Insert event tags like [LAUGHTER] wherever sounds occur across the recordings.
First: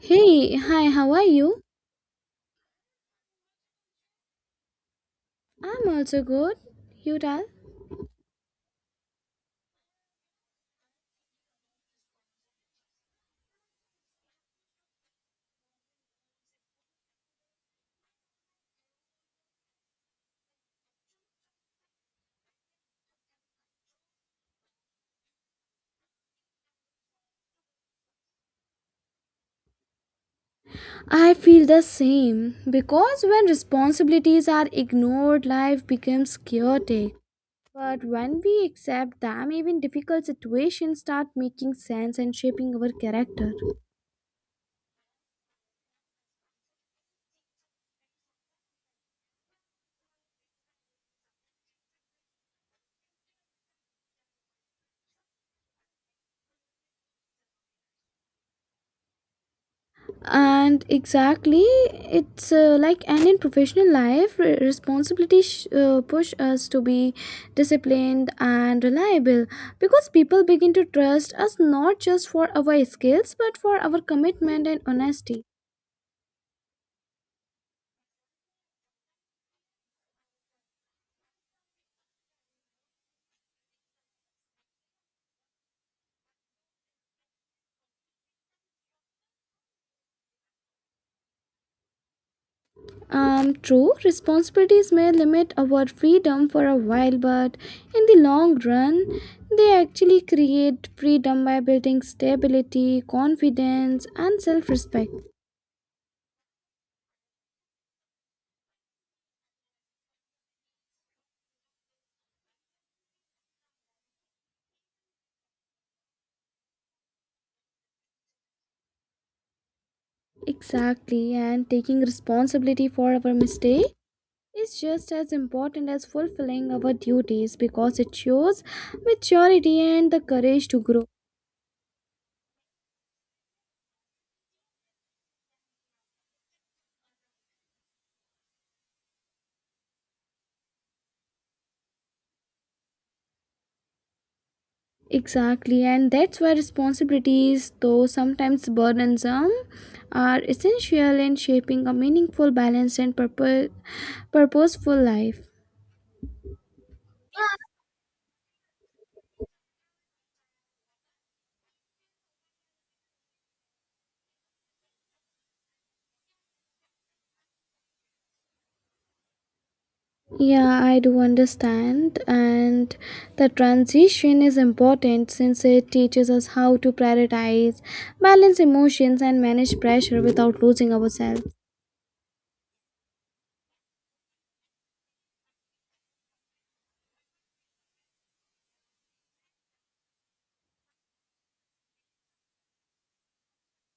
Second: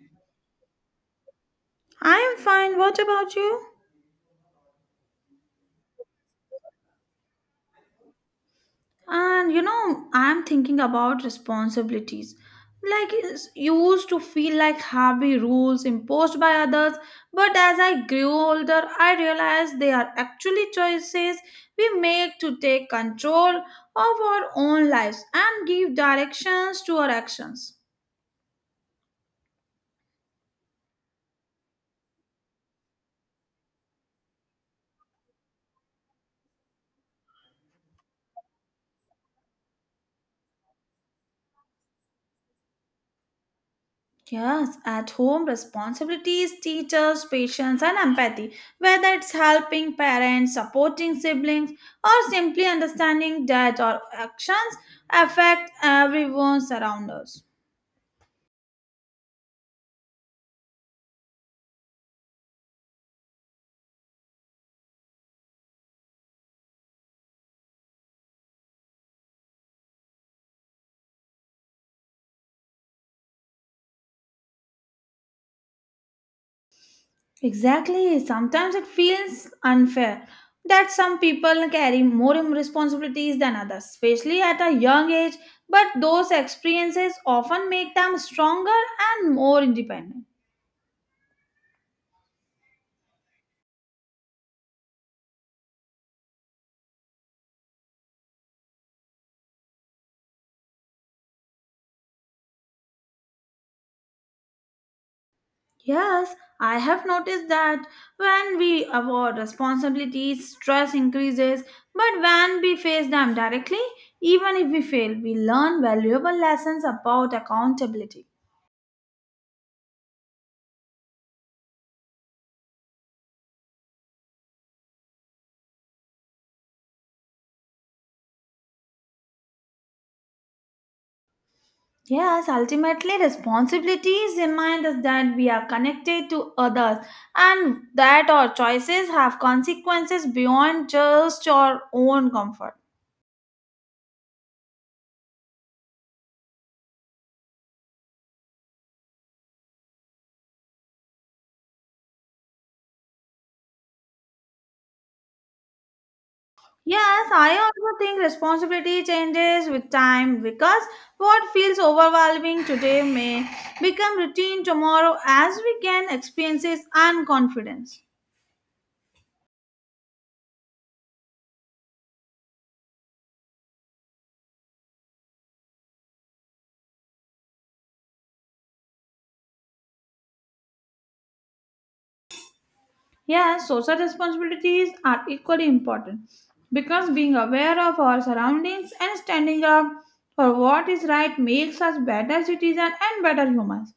Hey, hi, how are you? I am fine. What about you? I'm also good. You tell? And you know, I'm thinking about responsibilities. Like, it's used to feel like heavy rules imposed by others, but as I grew older, I realized they are actually choices we make to take control of our own lives and give directions to our actions. I feel the same because when responsibilities are ignored, life becomes chaotic. But when we accept them, even difficult situations start making sense and shaping our character. Yes, at home responsibilities, teachers, patience, and empathy, whether it's helping parents, supporting siblings, or simply understanding that our actions affect everyone around us. And exactly, it's like and in professional life responsibility push us to be disciplined and reliable because people begin to trust us not just for our skills but for our commitment and honesty. Exactly, sometimes it feels unfair that some people carry more responsibilities than others, especially at a young age, but those experiences often make them stronger and more independent. True, responsibilities may limit our freedom for a while, but in the long run they actually create freedom by building stability, confidence and self-respect. Yes, I have noticed that when we avoid responsibilities, stress increases, but when we face them directly, even if we fail, we learn valuable lessons about accountability. Exactly, and taking responsibility for our mistake is just as important as fulfilling our duties because it shows maturity and the courage to grow. Yes, ultimately, responsibilities remind us that we are connected to others and that our choices have consequences beyond just our own comfort. Exactly, and that's why responsibilities, though sometimes burdensome, are essential in shaping a meaningful, balanced, and purposeful life. Yes, I also think responsibility changes with time because what feels overwhelming today may become routine tomorrow as we gain experiences and confidence. Yeah, I do understand. And the transition is important since it teaches us how to prioritize, balance emotions, and manage pressure without losing ourselves. Yes, social responsibilities are equally important because being aware of our surroundings and standing up for what is right makes us better citizens and better humans.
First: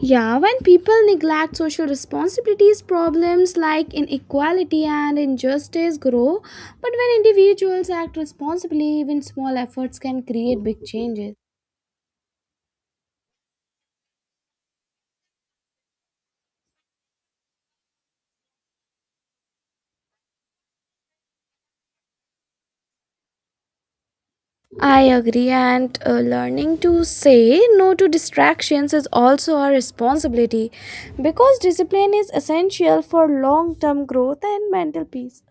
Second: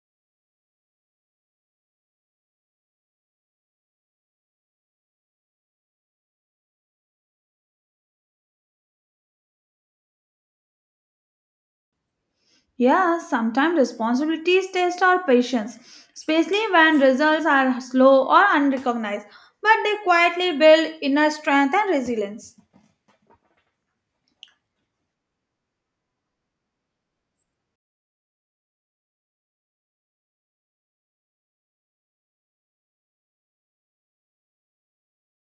Yeah, when people neglect social responsibilities, problems like inequality and injustice grow. But when individuals act responsibly, even small efforts can create big changes. Yeah, sometimes responsibilities test our patience, especially when results are slow or unrecognized, but they quietly build inner strength and resilience. I agree, and learning to say no to distractions is also our responsibility because discipline is essential for long term growth and mental peace.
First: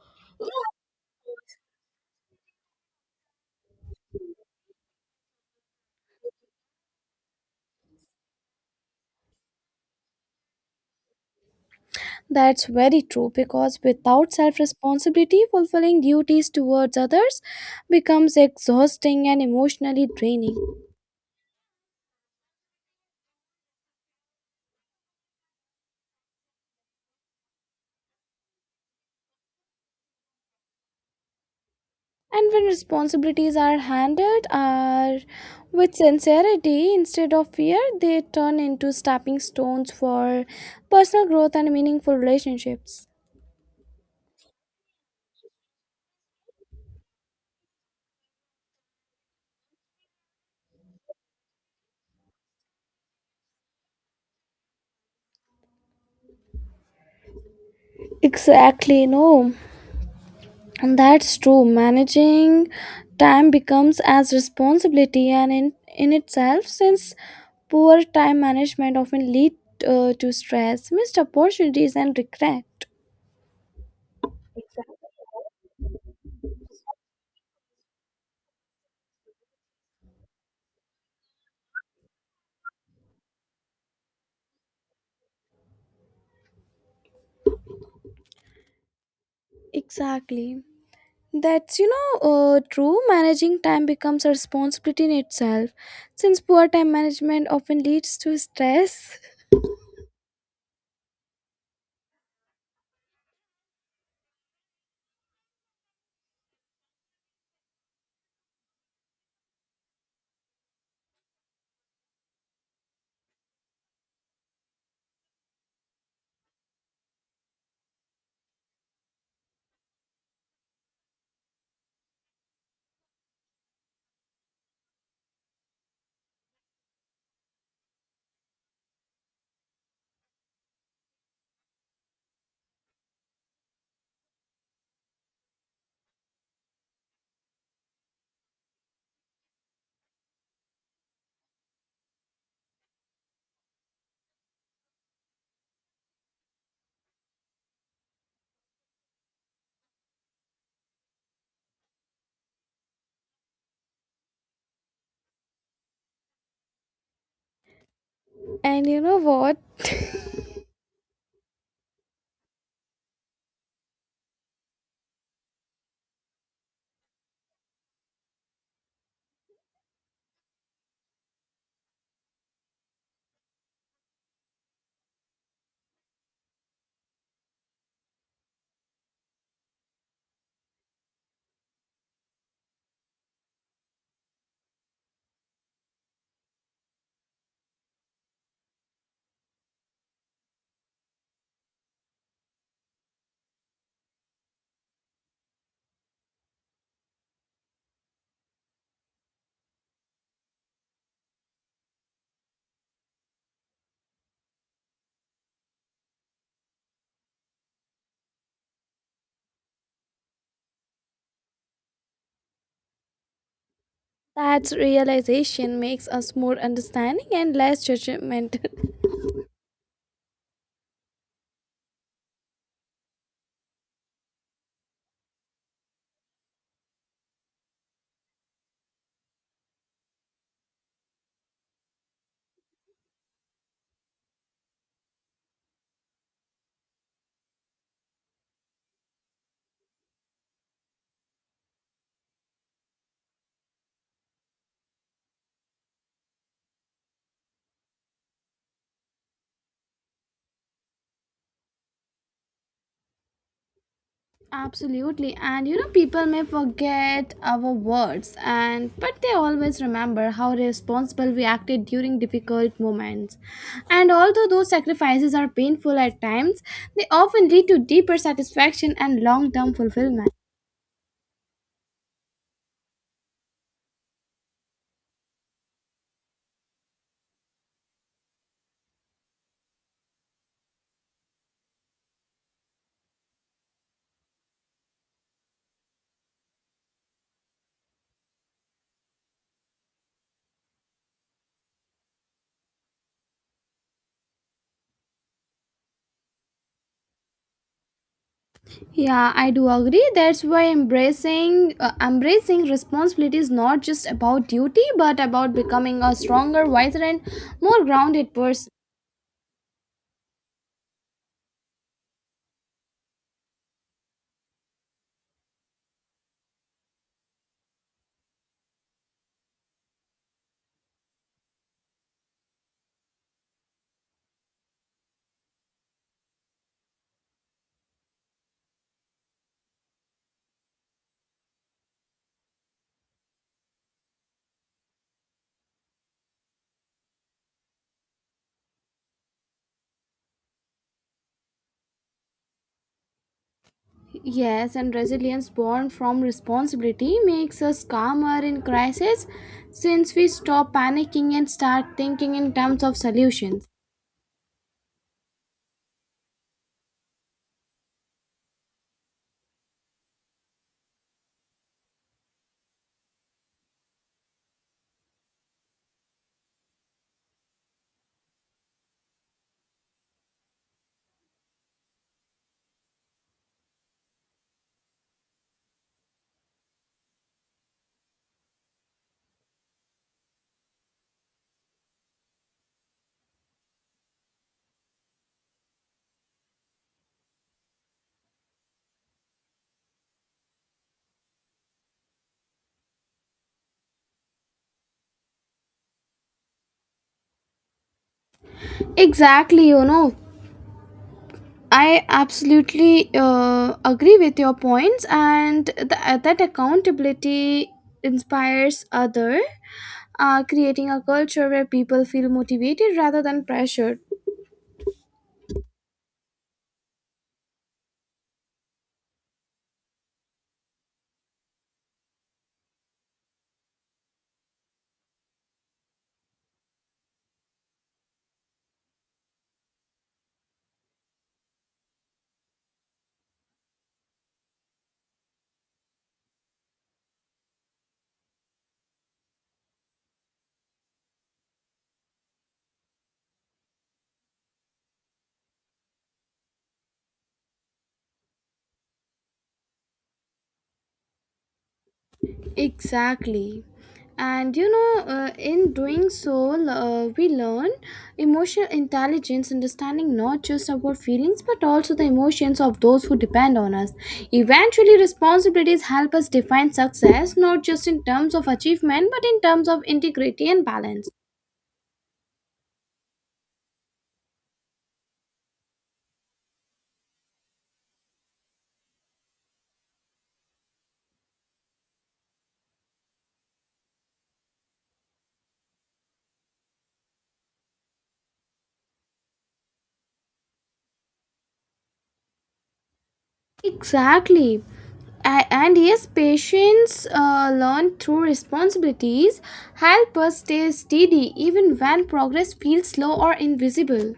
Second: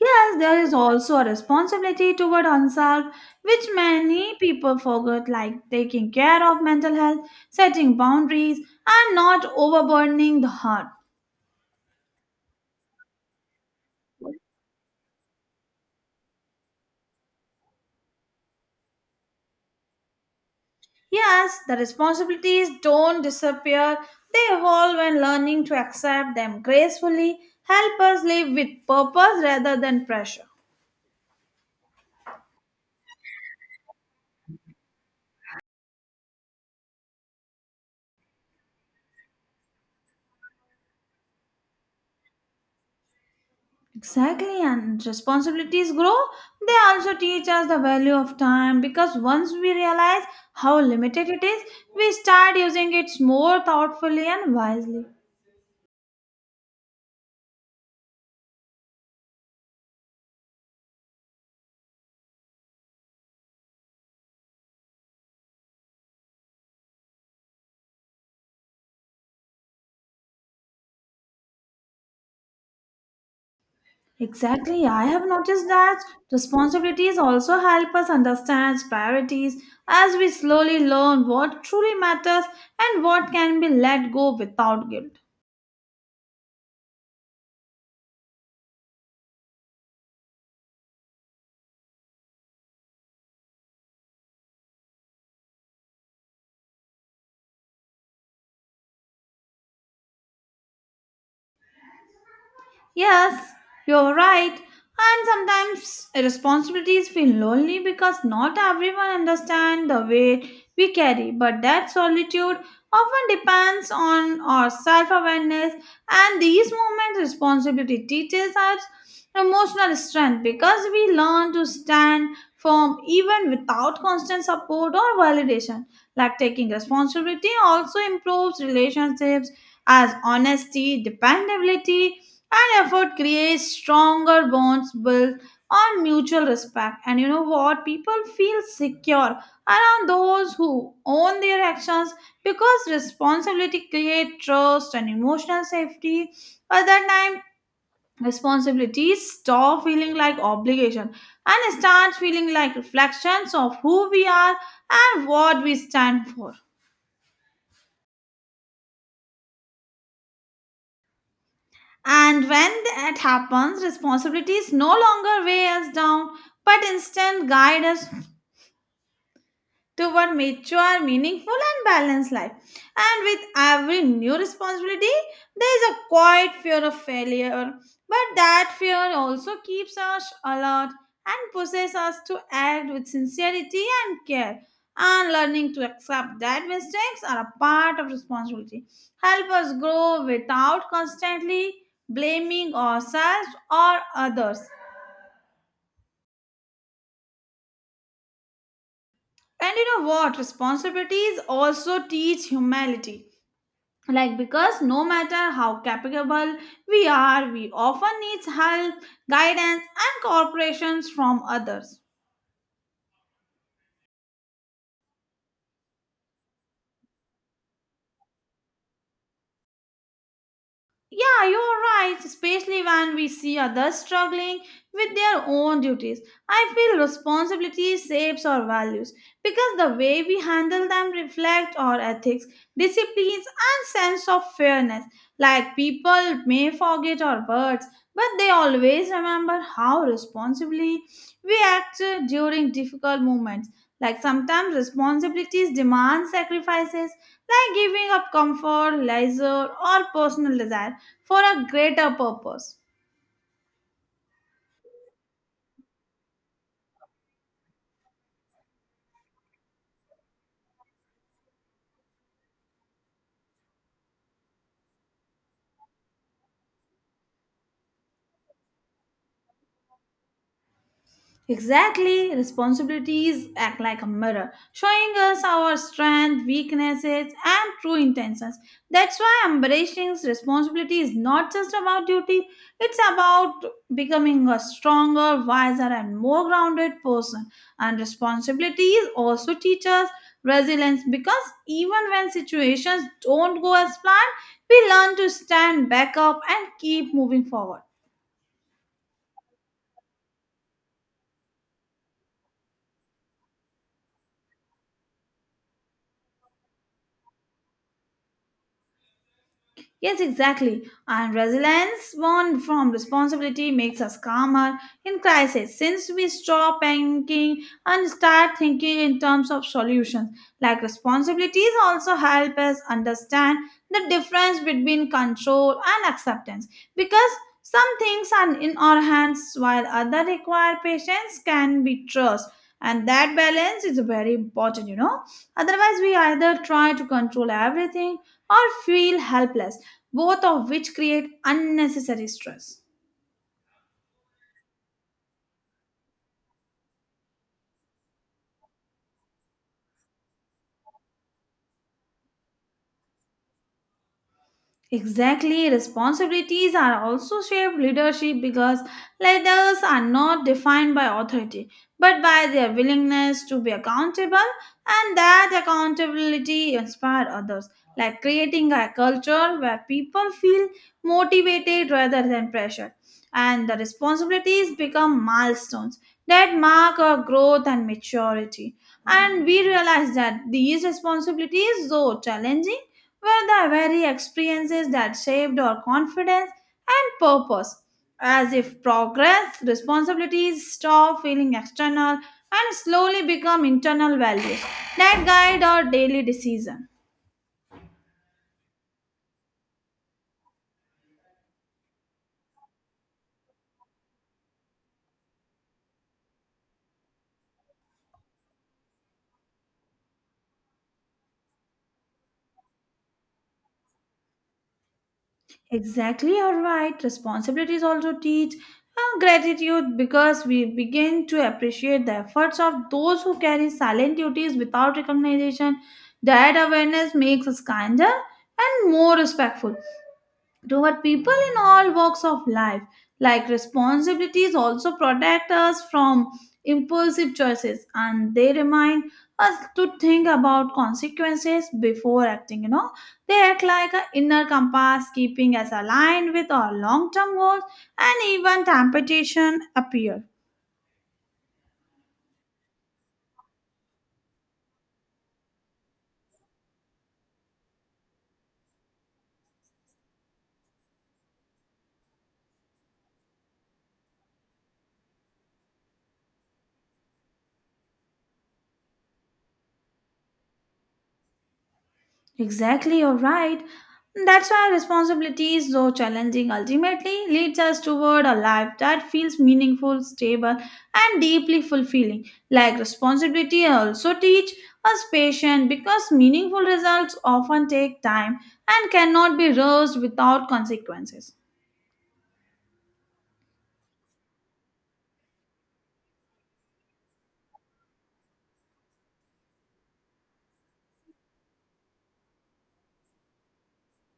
Yes, there is also a responsibility toward oneself, which many people forget, like taking care of mental health, setting boundaries, and not overburdening the heart. That's very true because without self responsibility, fulfilling duties towards others becomes exhausting and emotionally draining. Yes, the responsibilities don't disappear, they evolve and learning to accept them gracefully help us live with purpose rather than pressure. And when responsibilities are handled are with sincerity instead of fear, they turn into stepping stones for personal growth and meaningful relationships. Exactly, and responsibilities grow, they also teach us the value of time because once we realize how limited it is, we start using it more thoughtfully and wisely. Exactly, no. And that's true. Managing time becomes as responsibility and in itself, since poor time management often lead to stress, missed opportunities and regret. Exactly. I have noticed that responsibilities also help us understand priorities as we slowly learn what truly matters and what can be let go without guilt. Exactly. That's, you know, true. Managing time becomes a responsibility in itself, since poor time management often leads to stress. Yes, you're right. And sometimes responsibilities feel lonely because not everyone understands the weight we carry, but that solitude often depends on our self awareness. And these moments, responsibility teaches us emotional strength because we learn to stand firm even without constant support or validation. Like taking responsibility also improves relationships as honesty, dependability, and effort creates stronger bonds built on mutual respect. And you know what, people feel secure around those who own their actions because responsibility creates trust and emotional safety. At that time responsibilities stop feeling like obligation and start feeling like reflections of who we are and what we stand for. [LAUGHS] And you know what? [LAUGHS] And when that happens, responsibilities no longer weigh us down but instead guide us toward mature, meaningful, and balanced life. And with every new responsibility, there is a quiet fear of failure. But that fear also keeps us alert and pushes us to act with sincerity and care. And learning to accept that mistakes are a part of responsibility help us grow without constantly blaming ourselves or others. And you know what? Responsibilities also teach humility, like because no matter how capable we are, we often need help, guidance and cooperations from others. That realization makes us more understanding and less judgment. Yeah, you're right, especially when we see others struggling with their own duties. I feel responsibility shapes our values because the way we handle them reflect our ethics, disciplines, and sense of fairness. Like people may forget our words, but they always remember how responsibly we act during difficult moments. Like sometimes responsibilities demand sacrifices, like giving up comfort, leisure, or personal desire for a greater purpose. Absolutely. And you know, people may forget our words and but they always remember how responsible we acted during difficult moments. And although those sacrifices are painful at times, they often lead to deeper satisfaction and long-term fulfillment. Exactly, responsibilities act like a mirror, showing us our strengths, weaknesses, and true intentions. That's why embracing responsibility is not just about duty, it's about becoming a stronger, wiser, and more grounded person. And responsibilities also teach us resilience because even when situations don't go as planned, we learn to stand back up and keep moving forward. Yeah, I do agree. That's why embracing responsibility is not just about duty but about becoming a stronger, wiser and more grounded person. Yes, exactly. And resilience born from responsibility makes us calmer in crisis since we stop panicking and start thinking in terms of solutions. Like responsibilities also help us understand the difference between control and acceptance because some things are in our hands while other require patience can be trust, and that balance is very important, you know. Otherwise we either try to control everything or feel helpless, both of which create unnecessary stress. Yes, and resilience born from responsibility makes us calmer in crisis since we stop panicking and start thinking in terms of solutions. Exactly, responsibilities are also shaped leadership because leaders are not defined by authority but by their willingness to be accountable, and that accountability inspire others, like creating a culture where people feel motivated rather than pressured, and the responsibilities become milestones that mark our growth and maturity. And we realize that these responsibilities, though challenging, were the very experiences that shaped our confidence and purpose. As if progress, responsibilities stop feeling external and slowly become internal values that guide our daily decision. Exactly, you know. I absolutely agree with your points, and that accountability inspires other, creating a culture where people feel motivated rather than pressured. Exactly, you're right. Responsibilities also teach gratitude because we begin to appreciate the efforts of those who carry silent duties without recognition. That awareness makes us kinder and more respectful toward people in all walks of life. Like responsibilities also protect us from impulsive choices and they remind us to think about consequences before acting. You know, they act like an inner compass, keeping us aligned with our long term goals and even temptation appear. Exactly. And you know, in doing so, we learn emotional intelligence, understanding not just about feelings but also the emotions of those who depend on us. Eventually, responsibilities help us define success not just in terms of achievement but in terms of integrity and balance. Exactly, you're right. That's why responsibilities, though challenging, ultimately leads us toward a life that feels meaningful, stable, and deeply fulfilling. Like responsibility also teach us patience because meaningful results often take time and cannot be rushed without consequences. Exactly. And yes, patience learned through responsibilities help us stay steady even when progress feels slow or invisible.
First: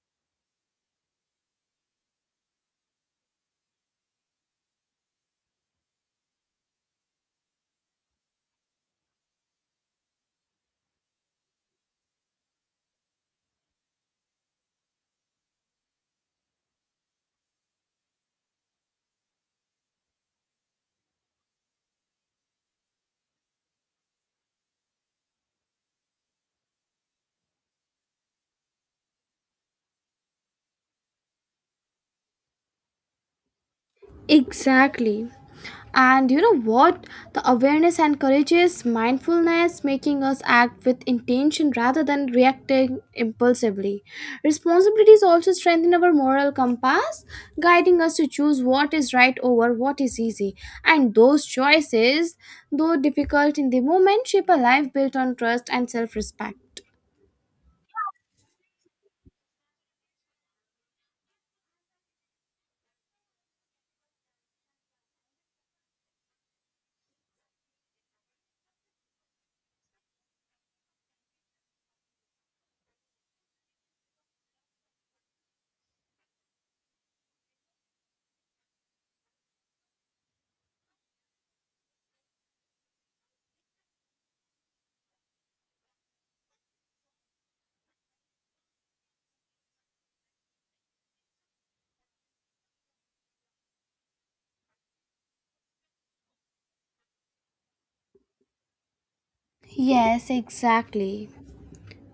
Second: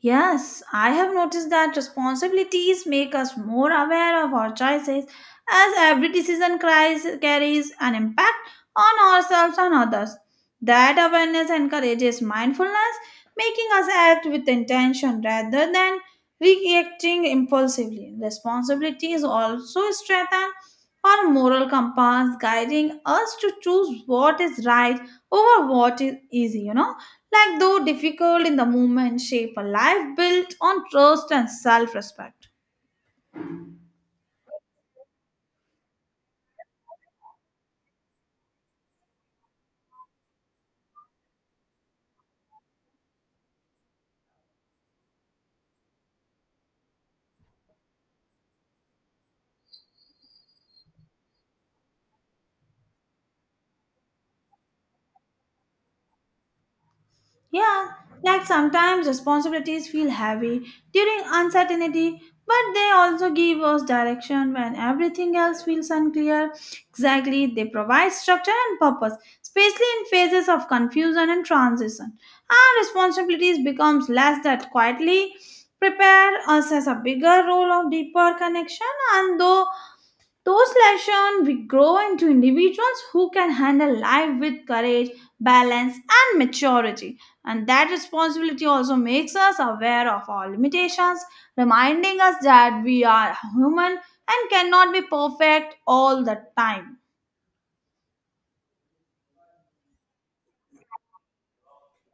Yes, I have noticed that responsibilities make us more aware of our choices as every decision cries, carries an impact on ourselves and others. That awareness encourages mindfulness, making us act with intention rather than reacting impulsively. Responsibilities also strengthen our moral compass, guiding us to choose what is right over what is easy, you know, like though difficult in the moment shape a life built on trust and self-respect. Exactly. And you know what? The awareness encourages mindfulness, making us act with intention rather than reacting impulsively. Responsibilities also strengthen our moral compass, guiding us to choose what is right over what is easy. And those choices, though difficult in the moment, shape a life built on trust and self respect. Yeah, like sometimes responsibilities feel heavy during uncertainty but they also give us direction when everything else feels unclear. Exactly, they provide structure and purpose, especially in phases of confusion and transition. Our responsibilities becomes less that quietly prepare us as a bigger role of deeper connection, and though those lessons we grow into individuals who can handle life with courage, balance, and maturity. And that responsibility also makes us aware of our limitations, reminding us that we are human and cannot be perfect all the time. Yes, exactly.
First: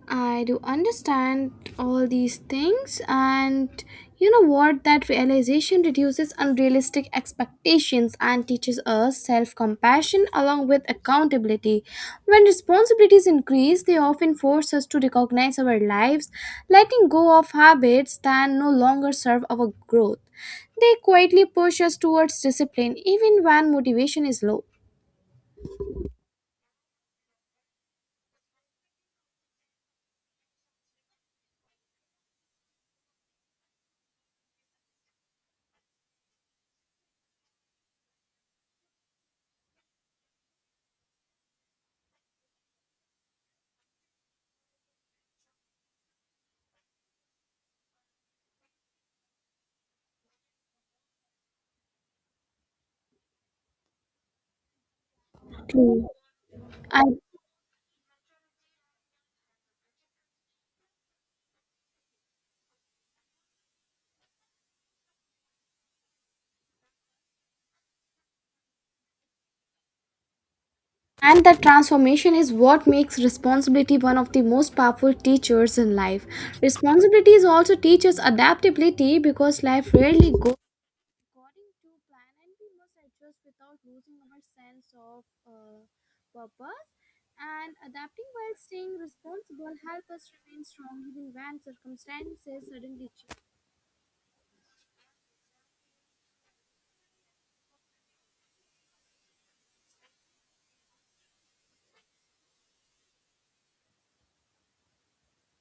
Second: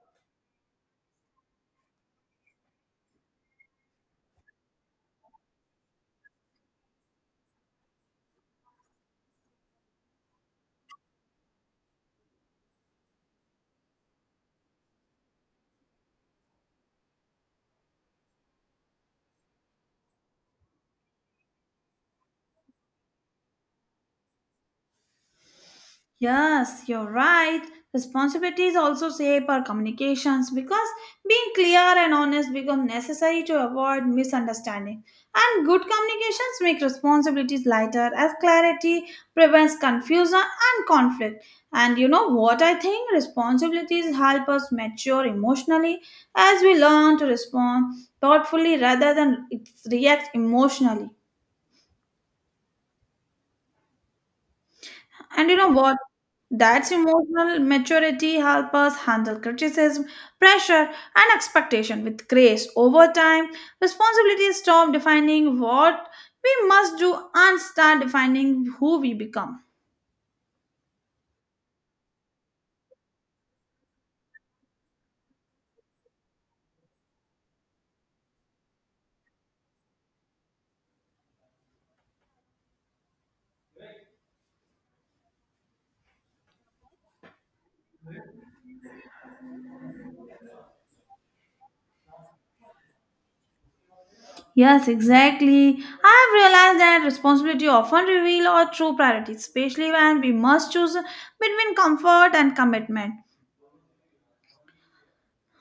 I do understand all these things, and you know what? That realization reduces unrealistic expectations and teaches us self compassion along with accountability. When responsibilities increase, they often force us to recognize our lives, letting go of habits that no longer serve our growth. They quietly push us towards discipline even when motivation is low. Yes, you're right. Responsibilities also shape our communications because being clear and honest become necessary to avoid misunderstanding. And good communications make responsibilities lighter as clarity prevents confusion and conflict. And you know what I think? Responsibilities help us mature emotionally as we learn to respond thoughtfully rather than react emotionally. And you know what? True. That's I. emotional maturity help us handle criticism, pressure, and expectation with grace. Over time, responsibility stop defining what we must do and start defining who we become. And that transformation is what makes responsibility one of the most powerful teachers in life. Responsibilities also teach us adaptability because life rarely goes according to plan and we must adjust without losing our sense of purpose. And adapting while staying responsible help us remain strong even when circumstances suddenly change. Yes, exactly. I've realized that responsibility often reveal our true priorities, especially when we must choose between comfort and commitment.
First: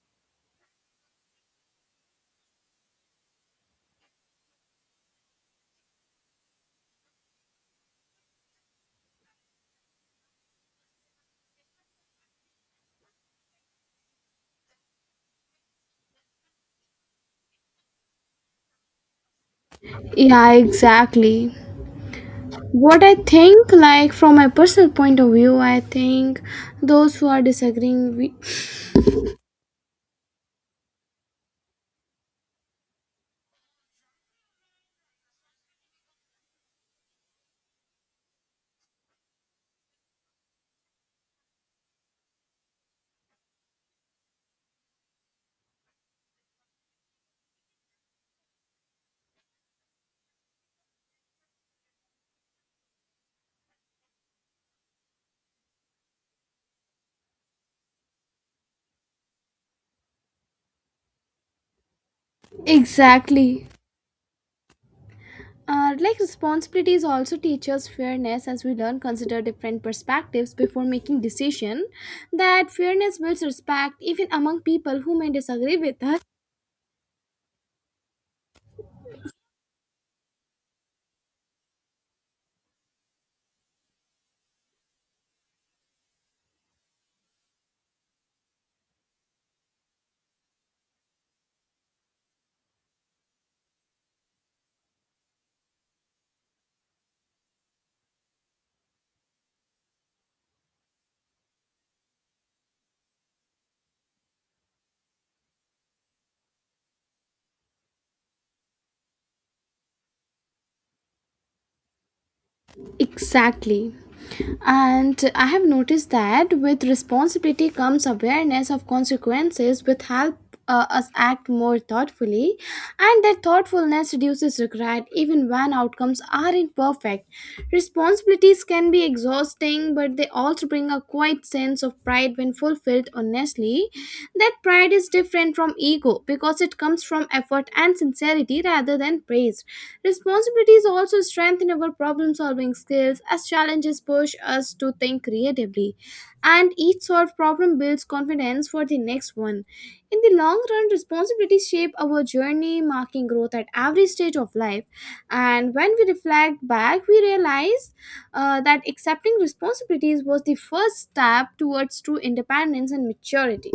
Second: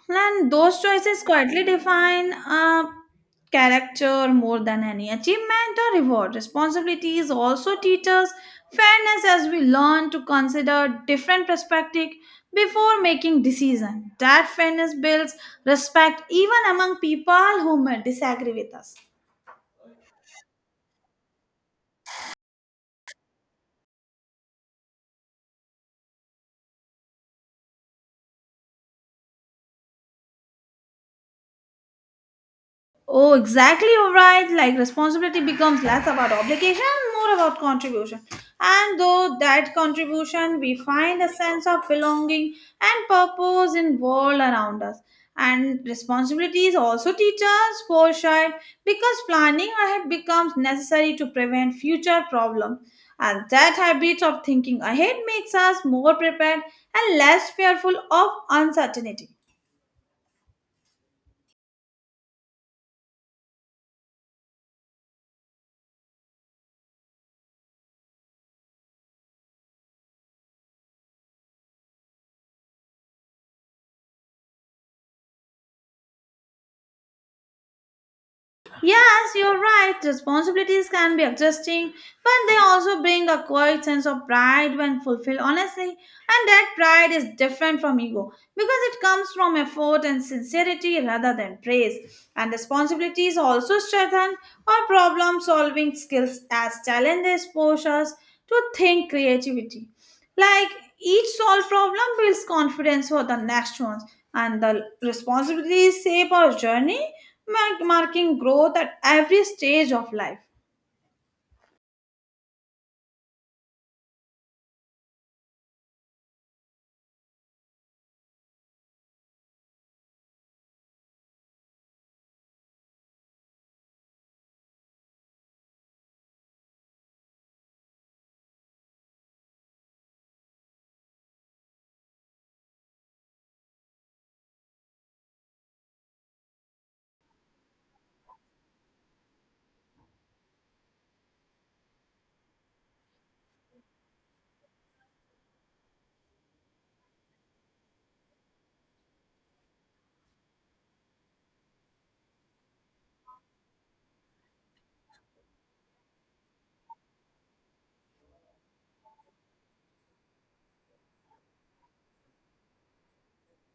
And those choices quietly define a character more than any achievement or reward. Responsibilities also teach us fairness as we learn to consider different perspectives before making decisions. That fairness builds respect even among people who may disagree with us. Yeah, exactly. What I think, like from my personal point of view, I think those who are disagreeing with. Oh, exactly, you're right. Like responsibility becomes less about obligation, more about contribution. And though that contribution, we find a sense of belonging and purpose in world around us. And responsibilities also teach us foresight because planning ahead becomes necessary to prevent future problems. And that habit of thinking ahead makes us more prepared and less fearful of uncertainty. Exactly. Like responsibilities also teach us fairness as we learn consider different perspectives before making decision, that fairness builds respect even among people who may disagree with us. Yes, you're right. Responsibilities can be adjusting, but they also bring a quiet sense of pride when fulfilled honestly, and that pride is different from ego because it comes from effort and sincerity rather than praise. And responsibilities also strengthen our problem solving skills as challenges push us to think creativity. Like each solved problem builds confidence for the next ones, and the responsibilities shape our journey, marking growth at every stage of life. Exactly, and I have noticed that with responsibility comes awareness of consequences, which help us act more thoughtfully, and that thoughtfulness reduces regret even when outcomes aren't perfect. Responsibilities can be exhausting, but they also bring a quiet sense of pride when fulfilled honestly. That pride is different from ego because it comes from effort and sincerity rather than and praised. Responsibilities also strengthen our problem solving skills as challenges push us to think creatively, and each solved problem builds confidence for the next one. In the long run, responsibilities shape our journey, marking growth at every stage of life. And when we reflect back, we realize that accepting responsibilities was the first step towards true independence and maturity.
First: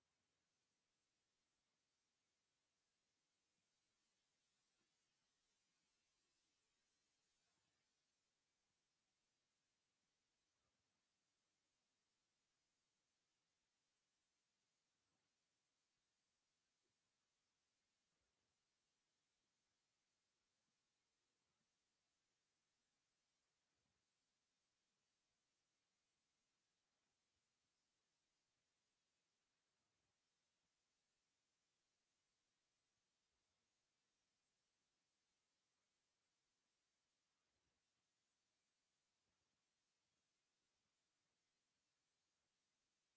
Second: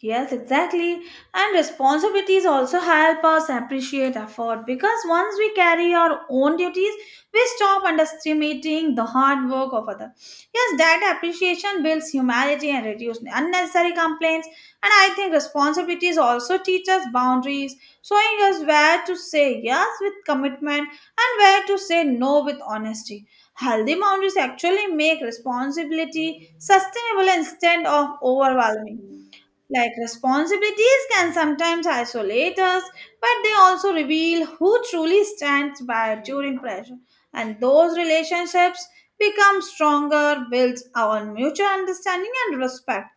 Yes, exactly. And responsibilities also help us appreciate effort because once we carry our own duties, we stop underestimating the hard work of others. Yes, that appreciation builds humanity and reduces unnecessary complaints. And I think responsibilities also teach us boundaries, showing us where to say yes with commitment and where to say no with honesty. Healthy boundaries actually make responsibility sustainable instead of overwhelming. Like responsibilities can sometimes isolate us, but they also reveal who truly stands by during pressure. And those relationships become stronger, builds our mutual understanding and respect.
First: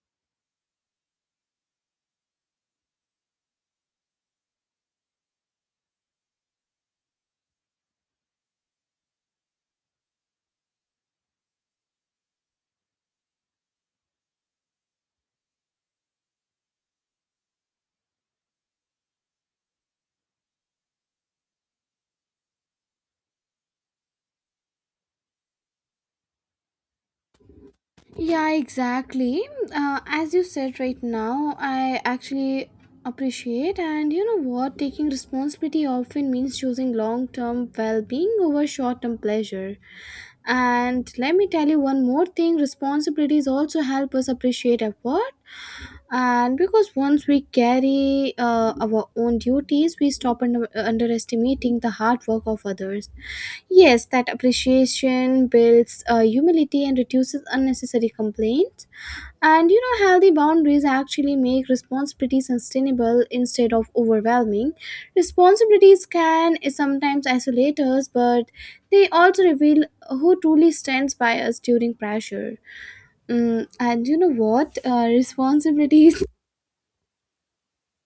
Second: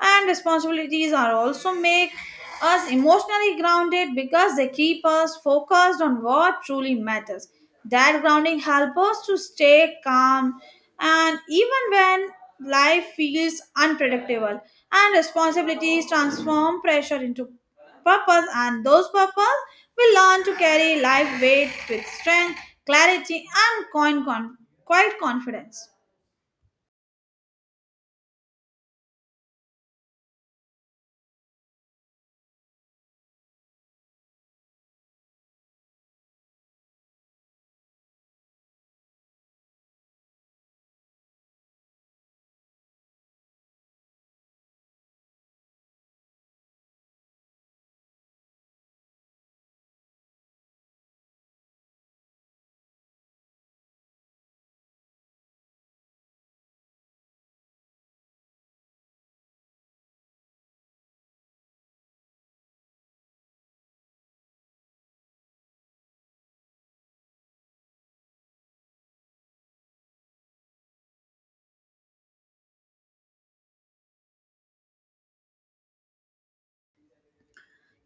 And responsibilities are also make us emotionally grounded because they keep us focused on what truly matters. That grounding helps us to stay calm and even when life feels unpredictable. And responsibilities transform pressure into purpose, and those purpose we learn to carry life weight with strength, clarity and quiet confidence. Yeah, exactly. As you said right now, I actually appreciate, and you know what, taking responsibility often means choosing long term well being over short term pleasure. And let me tell you one more thing, responsibilities also help us appreciate effort and because once we carry our own duties, we stop underestimating the hard work of others. Yes, that appreciation builds humility and reduces unnecessary complaints. And you know, healthy boundaries actually make responsibility sustainable instead of overwhelming. Responsibilities can sometimes isolate us, but they also reveal who truly stands by us during pressure. Mm, and you know what? Responsibilities.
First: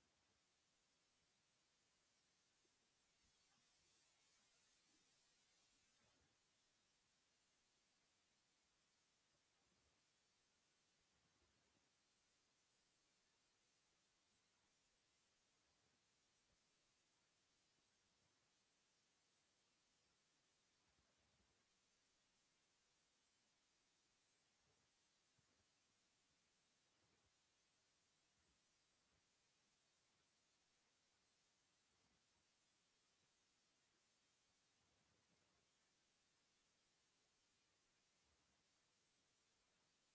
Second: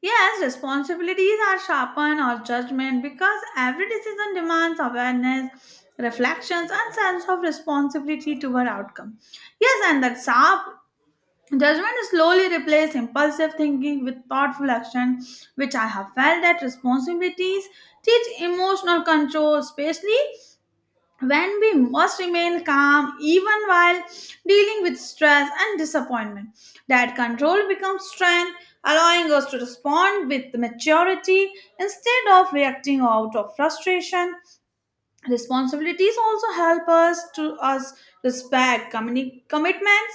Yes, responsibilities are sharpened or judgment because every decision demands awareness, reflections, and sense of responsibility toward outcome. Yes, and that sharp judgment slowly replaces impulsive thinking with thoughtful action, which I have felt that responsibilities teach emotional control, especially when we must remain calm even while dealing with stress and disappointment. That control becomes strength, allowing us to respond with maturity instead of reacting out of frustration. Responsibilities also help us to us respect commitments,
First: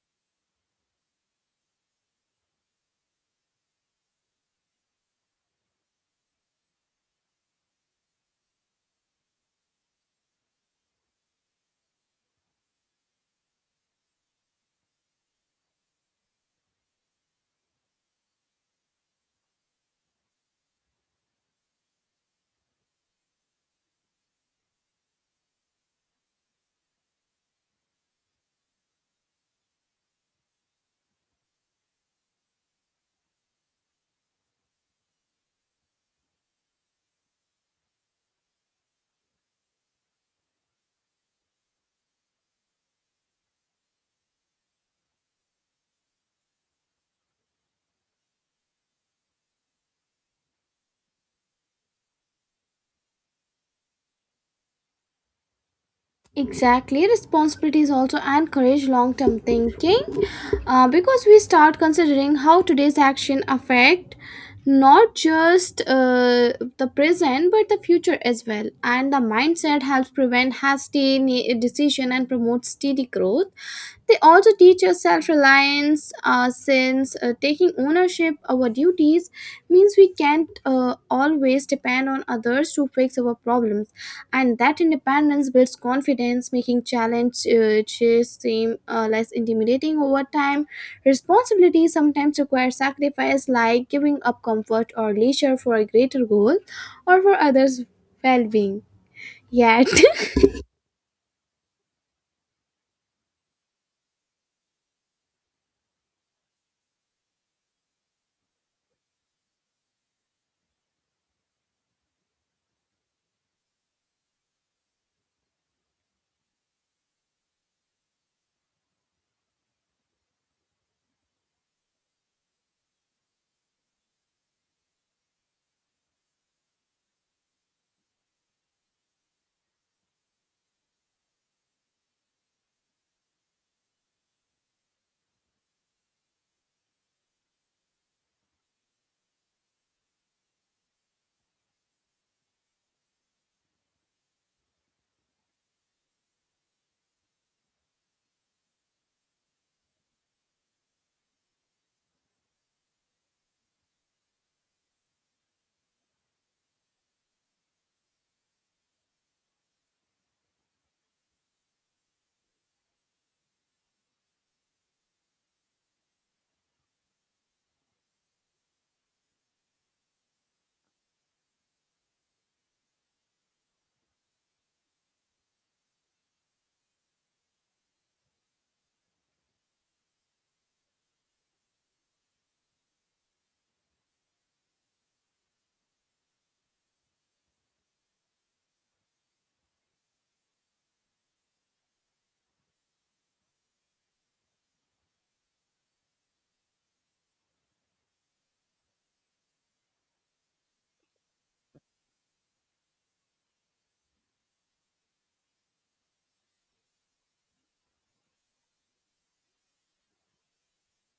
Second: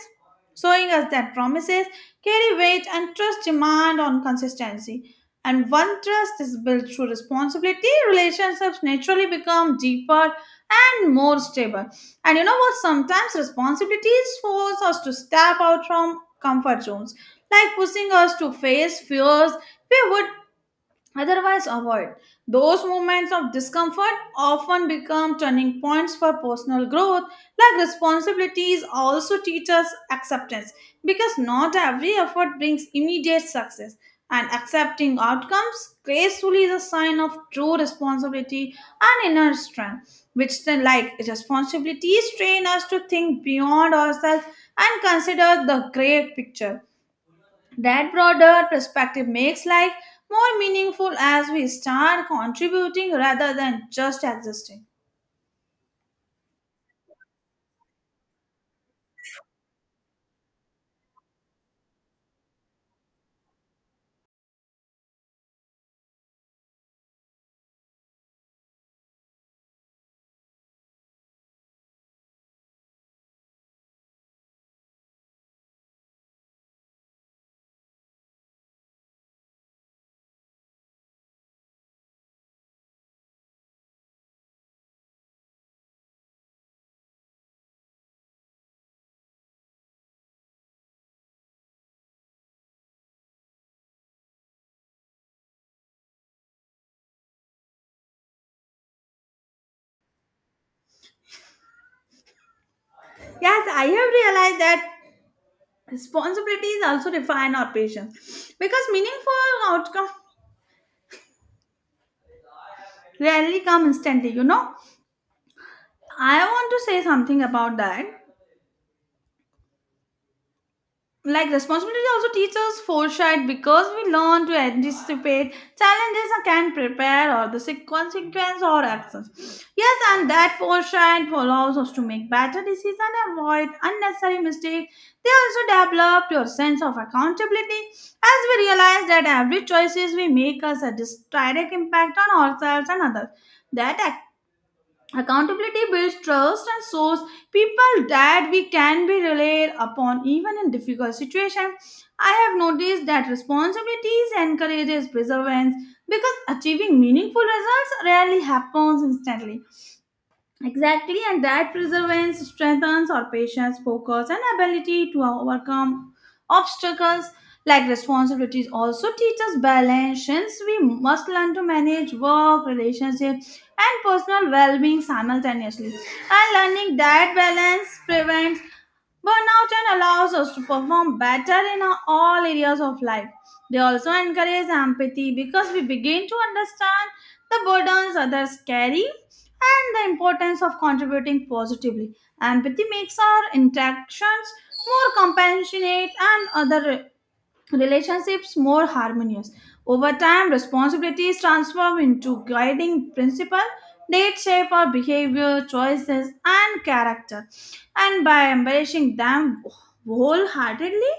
showing us that promises carry weight and trust demand on consistency. And when trust is built through responsibility, relationships naturally become deeper and more stable. And you know what, sometimes responsibilities force us to step out from comfort zones, like pushing us to face fears we would otherwise avoid. Those moments of discomfort often become turning points for personal growth, like responsibilities also teach us acceptance because not every effort brings immediate success. And accepting outcomes gracefully is a sign of true responsibility and inner strength, which, then, like responsibilities, train us to think beyond ourselves and consider the great picture. That broader perspective makes life more meaningful as we start contributing rather than just existing. Exactly, responsibilities also encourage long term thinking because we start considering how today's action affect not just the present but the future as well, and the mindset helps prevent hasty decision and promotes steady growth. They also teach us self-reliance since taking ownership our duties means we can't always depend on others to fix our problems, and that independence builds confidence, making challenges seem less intimidating over time. Responsibility sometimes requires sacrifice, like giving up comfort or leisure for a greater goal, or for others well-being, yet [LAUGHS] Yes, I have realized that responsibilities also refine our patience because meaningful outcomes rarely come instantly, you know. I want to say something about that. Like responsibility also teaches foresight because we learn to anticipate challenges and can prepare or consequence or actions. Yes, and that foresight allows us to make better decisions and avoid unnecessary mistakes. They also develop your sense of accountability as we realize that every choices we make has a direct impact on ourselves and others. That accountability builds trust and shows people that we can be relied upon even in difficult situations. I have noticed that responsibilities encourages perseverance because achieving meaningful results rarely happens instantly. Exactly, and that perseverance strengthens our patience, focus, and ability to overcome obstacles like responsibilities. Also, teach us balance since we must learn to manage work, relationships, and personal well being simultaneously. And learning that balance prevents burnout and allows us to perform better in all areas of life. They also encourage empathy because we begin to understand the burdens others carry and the importance of contributing positively. Empathy makes our interactions more compassionate and other relationships more harmonious. Over time, responsibilities transform into guiding principle that shape our behavior, choices, and character. And by embracing them wholeheartedly,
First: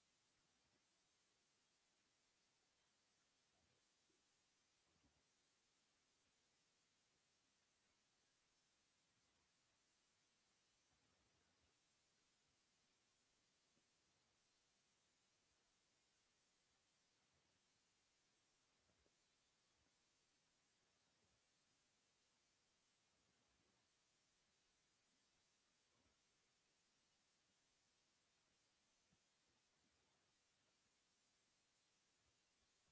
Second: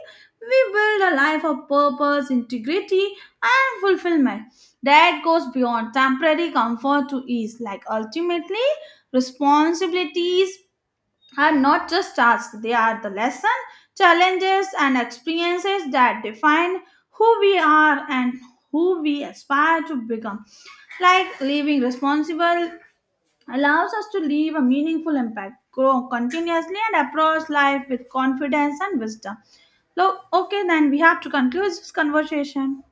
we build a life of purpose, integrity, and fulfillment that goes beyond temporary comfort to ease. Like ultimately, responsibilities are not just tasks, they are the lessons, challenges, and experiences that define who we are and who we aspire to become. Like living responsible allows us to leave a meaningful impact, grow continuously, and approach life with confidence and wisdom. Look, okay, then we have to conclude this conversation.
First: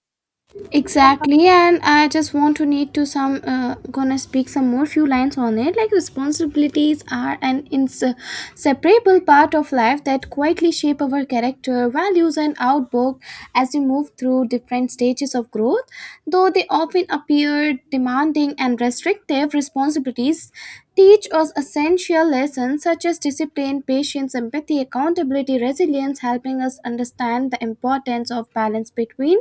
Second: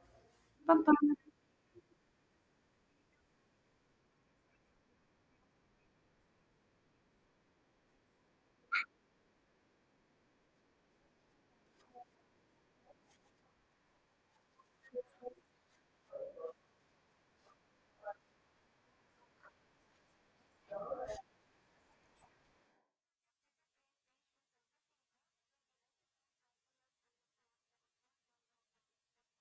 Bye bye. exactly, and I just want to need to some gonna speak some more few lines on it. Like responsibilities are an inseparable part of life that quietly shape our character, values, and outlook as we move through different stages of growth. Though they often appear demanding and restrictive, responsibilities teach us essential lessons such as discipline, patience, empathy, accountability, resilience, helping us understand the importance of balance between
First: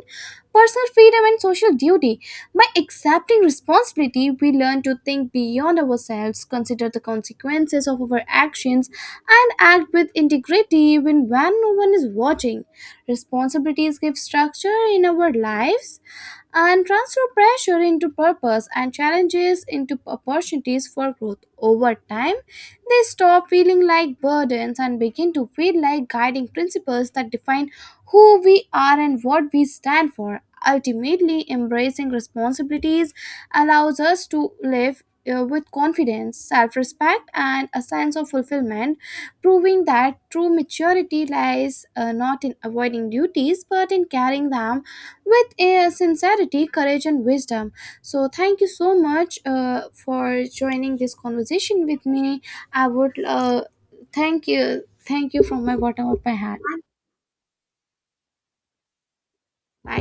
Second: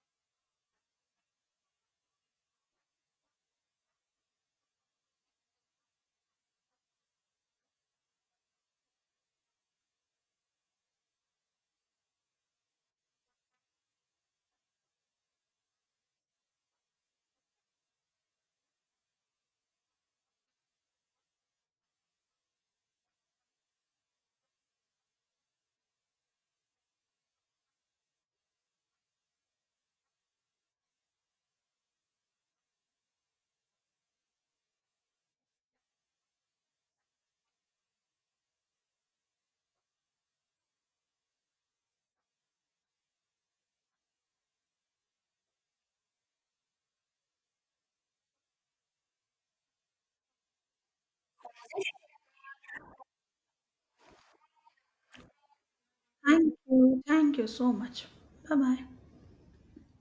personal freedom and social duty. By accepting responsibility, we learn to think beyond ourselves, consider the consequences of our actions, and act with integrity even when no one is watching. Responsibilities give structure in our lives and transfer pressure into purpose and challenges into opportunities for growth. Over time, they stop feeling like burdens and begin to feel like guiding principles that define who we are and what we stand for. Ultimately, embracing responsibilities allows us to live with confidence, self respect, and a sense of fulfillment, proving that true maturity lies not in avoiding duties but in carrying them with sincerity, courage, and wisdom. So, thank you so much for joining this conversation with me. I would thank you from my bottom of my Thank heart. you. Thank you so much. Bye bye. Bye.